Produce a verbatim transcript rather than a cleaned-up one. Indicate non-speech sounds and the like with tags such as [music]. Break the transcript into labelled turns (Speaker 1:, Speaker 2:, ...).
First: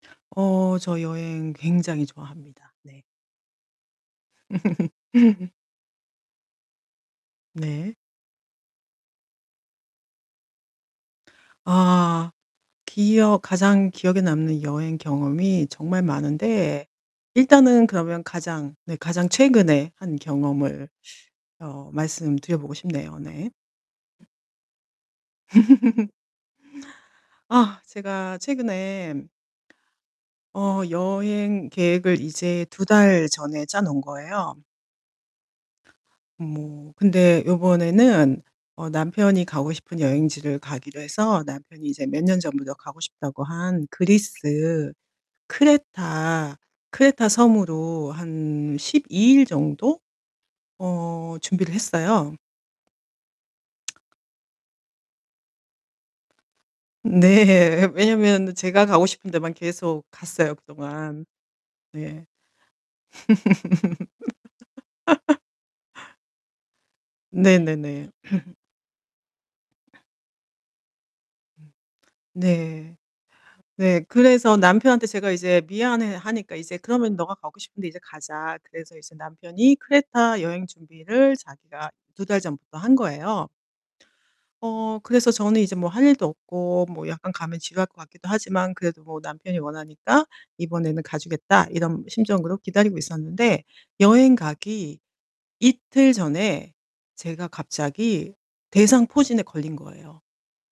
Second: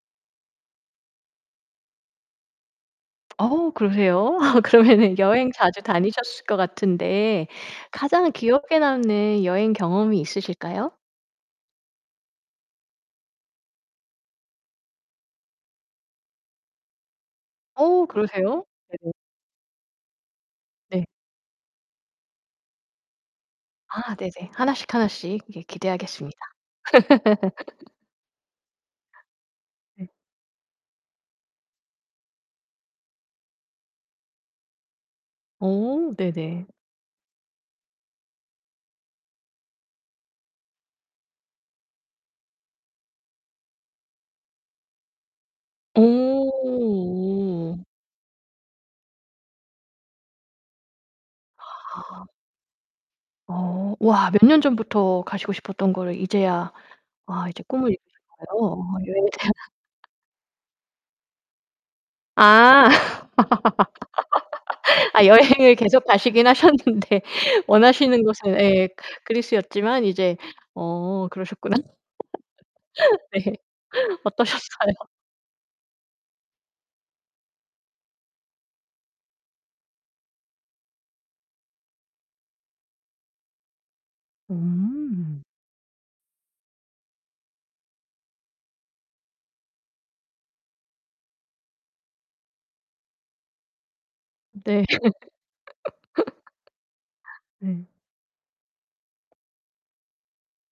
Speaker 1: 어 저 여행 굉장히 좋아합니다 네.
Speaker 2: 어우 그러세요? [laughs] 그러면은 여행
Speaker 1: [laughs]
Speaker 2: 자주 다니셨을 것 같은데
Speaker 1: 네.
Speaker 2: 가장 기억에 남는 여행 경험이 있으실까요?
Speaker 1: 아. 기억 가장 기억에 남는 여행 경험이 정말 많은데 일단은
Speaker 2: 어
Speaker 1: 그러면
Speaker 2: 그러세요?
Speaker 1: 가장 네
Speaker 2: 네네.
Speaker 1: 가장 최근에 한 경험을
Speaker 2: 네.
Speaker 1: 어 말씀드려 보고 싶네요, 네.
Speaker 2: 아 네네. 하나씩 하나씩 이렇게 기대하겠습니다.
Speaker 1: [laughs] 아
Speaker 2: [laughs]
Speaker 1: 제가 최근에
Speaker 2: 네.
Speaker 1: 어 여행 계획을 이제 두 달 전에 짜 놓은 거예요.
Speaker 2: 어 네네.
Speaker 1: 뭐 근데 요번에는 어 남편이 가고 싶은 여행지를 가기로 해서 남편이 이제 몇 년 전부터 가고 싶다고 한 그리스 크레타
Speaker 2: 어.
Speaker 1: 크레타섬으로 한 십이 일 정도 어 준비를
Speaker 2: 아.
Speaker 1: 했어요.
Speaker 2: 어. 와 몇 년 전부터 가시고 싶었던 거를 이제야 아 이제
Speaker 1: 네.
Speaker 2: 꿈을 이루신
Speaker 1: 왜냐하면
Speaker 2: 거예요.
Speaker 1: 제가
Speaker 2: 아
Speaker 1: 가고
Speaker 2: 여행
Speaker 1: 싶은
Speaker 2: 잘
Speaker 1: 데만 계속 갔어요 그동안. 네.
Speaker 2: 아. [laughs] 아 여행을 계속
Speaker 1: [laughs]
Speaker 2: 가시긴 하셨는데
Speaker 1: 네네네.
Speaker 2: 원하시는
Speaker 1: [laughs]
Speaker 2: 곳은 예 그리스였지만 이제 어 그러셨구나.
Speaker 1: 네.
Speaker 2: [laughs] 네.
Speaker 1: 네 그래서
Speaker 2: 어떠셨어요?
Speaker 1: 남편한테 제가 이제 미안해하니까 이제 그러면 "네가 가고 싶은데 이제 가자." 그래서 이제 남편이 크레타 여행 준비를 자기가 두 달 전부터 한 거예요. 어 그래서
Speaker 2: 음.
Speaker 1: 저는 이제 '뭐 할 일도 없고 뭐 약간 가면 지루할 것 같기도 하지만 그래도 뭐 남편이 원하니까 이번에는 가 주겠다.' 이런 심정으로 기다리고 있었는데 여행
Speaker 2: 네.
Speaker 1: 가기 이틀 전에 제가
Speaker 2: [laughs] 네.
Speaker 1: 갑자기 대상포진에 걸린 거예요.